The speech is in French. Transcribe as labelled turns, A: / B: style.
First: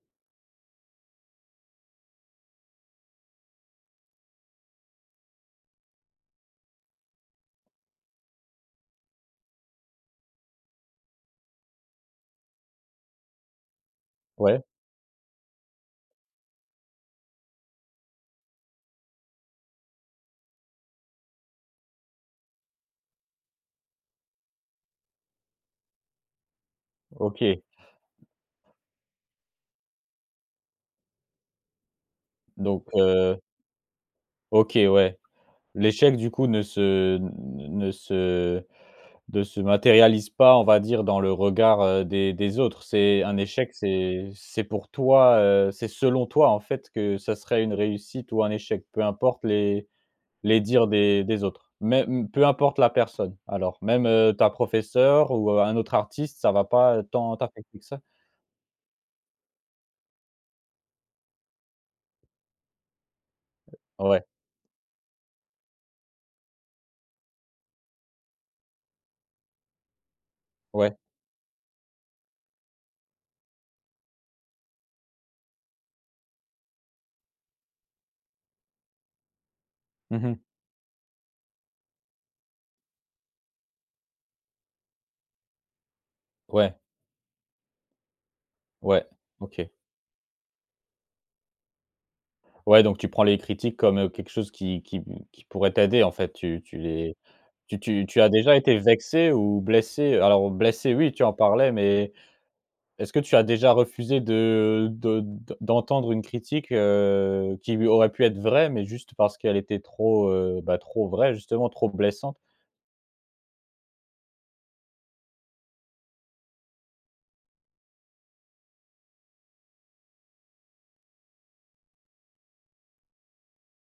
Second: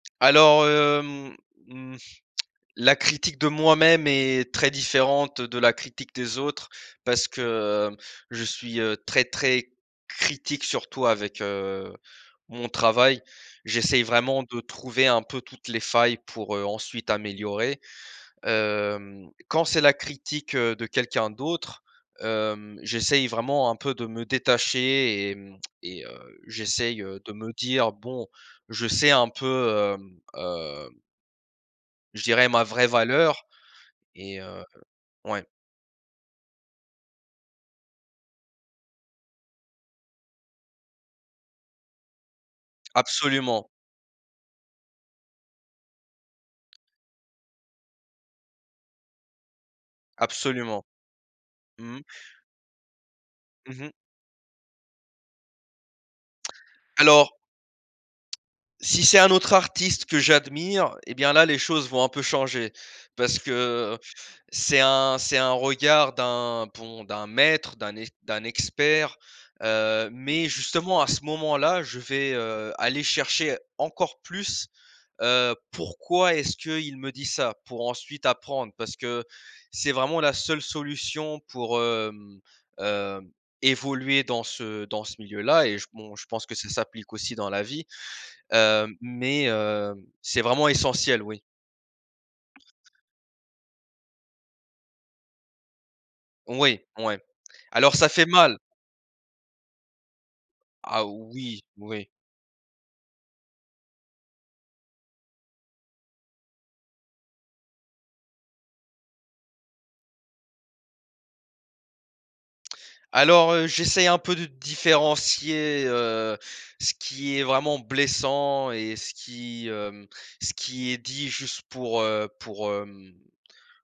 A: Alors, heu, mmh, mmh la critique de moi-même est très différente de la critique des autres parce que, heu, je suis, heu, très très critique surtout avec, heu, mon travail. J'essaye vraiment de
B: Ouais.
A: trouver un peu toutes les failles pour, heu, ensuite améliorer. Hem, quand c'est la critique, heu, de quelqu'un d'autre, hem, j'essaye vraiment un peu de me détacher et hmm et heu, j'essaye de me
B: OK.
A: dire: «Bon, je sais un peu, hem heu» je dirais ma
B: Donc,
A: vraie
B: heu
A: valeur et, heu
B: OK, ouais.
A: ouais.
B: L'échec du coup ne se, n n ne se ne se matérialise pas, on va dire, dans le regard, heu, des des autres? C'est un
A: Absolument.
B: échec, c'est, c'est pour toi, heu, c'est selon toi en fait que ce serait une réussite ou un échec, peu importe les les
A: Absolument.
B: dires des des autres?
A: Mmh.
B: Mêm peu importe la personne? Alors
A: Mmh mh.
B: même, heu, ta professeure ou un autre artiste, ça va pas, heu, tant
A: Alors
B: t'affecter que ça?
A: si c'est un autre artiste que j'admire, et bien là les choses vont un peu changer. Parce que
B: Ouais.
A: c'est un c'est un regard d'un bon, d'un maître, d'un ex d'un expert, heu, mais
B: Ouais.
A: justement à ce moment-là, je vais, heu, aller chercher encore plus, heu, pourquoi est-ce qu'il me dit ça, pour ensuite apprendre. Parce que c'est
B: Mmh
A: vraiment la
B: mh.
A: seule solution pour, hem hem, évoluer dans ce dans ce milieu-là, et je bon, je pense que ça
B: Ouais.
A: s'applique aussi dans la vie. Hem,
B: Ouais.
A: mais
B: OK.
A: heu, c'est vraiment essentiel, oui.
B: Ouais, donc tu prends les critiques comme, heu, quelque chose qui qui p qui pourrait t'aider en fait. Tu tu
A: Oui,
B: les,
A: ouais.
B: tu
A: Alors
B: tu
A: ça
B: tu
A: fait
B: as déjà
A: mal.
B: été vexé ou blessé? Alors, blessé
A: Ah
B: oui tu en
A: oui!
B: parlais,
A: Oui.
B: mais est-ce que tu as déjà refusé de de d d'entendre une critique, heu, qui, oui, aurait pu être vraie, mais juste parce qu'elle était trop, heu, bah trop vraie, justement, trop blessante?
A: Alors, heu, j'essaye un peu de différencier, heu, ce qui est vraiment blessant et ce qui, hem, ce qui est dit juste pour, heu, pour hem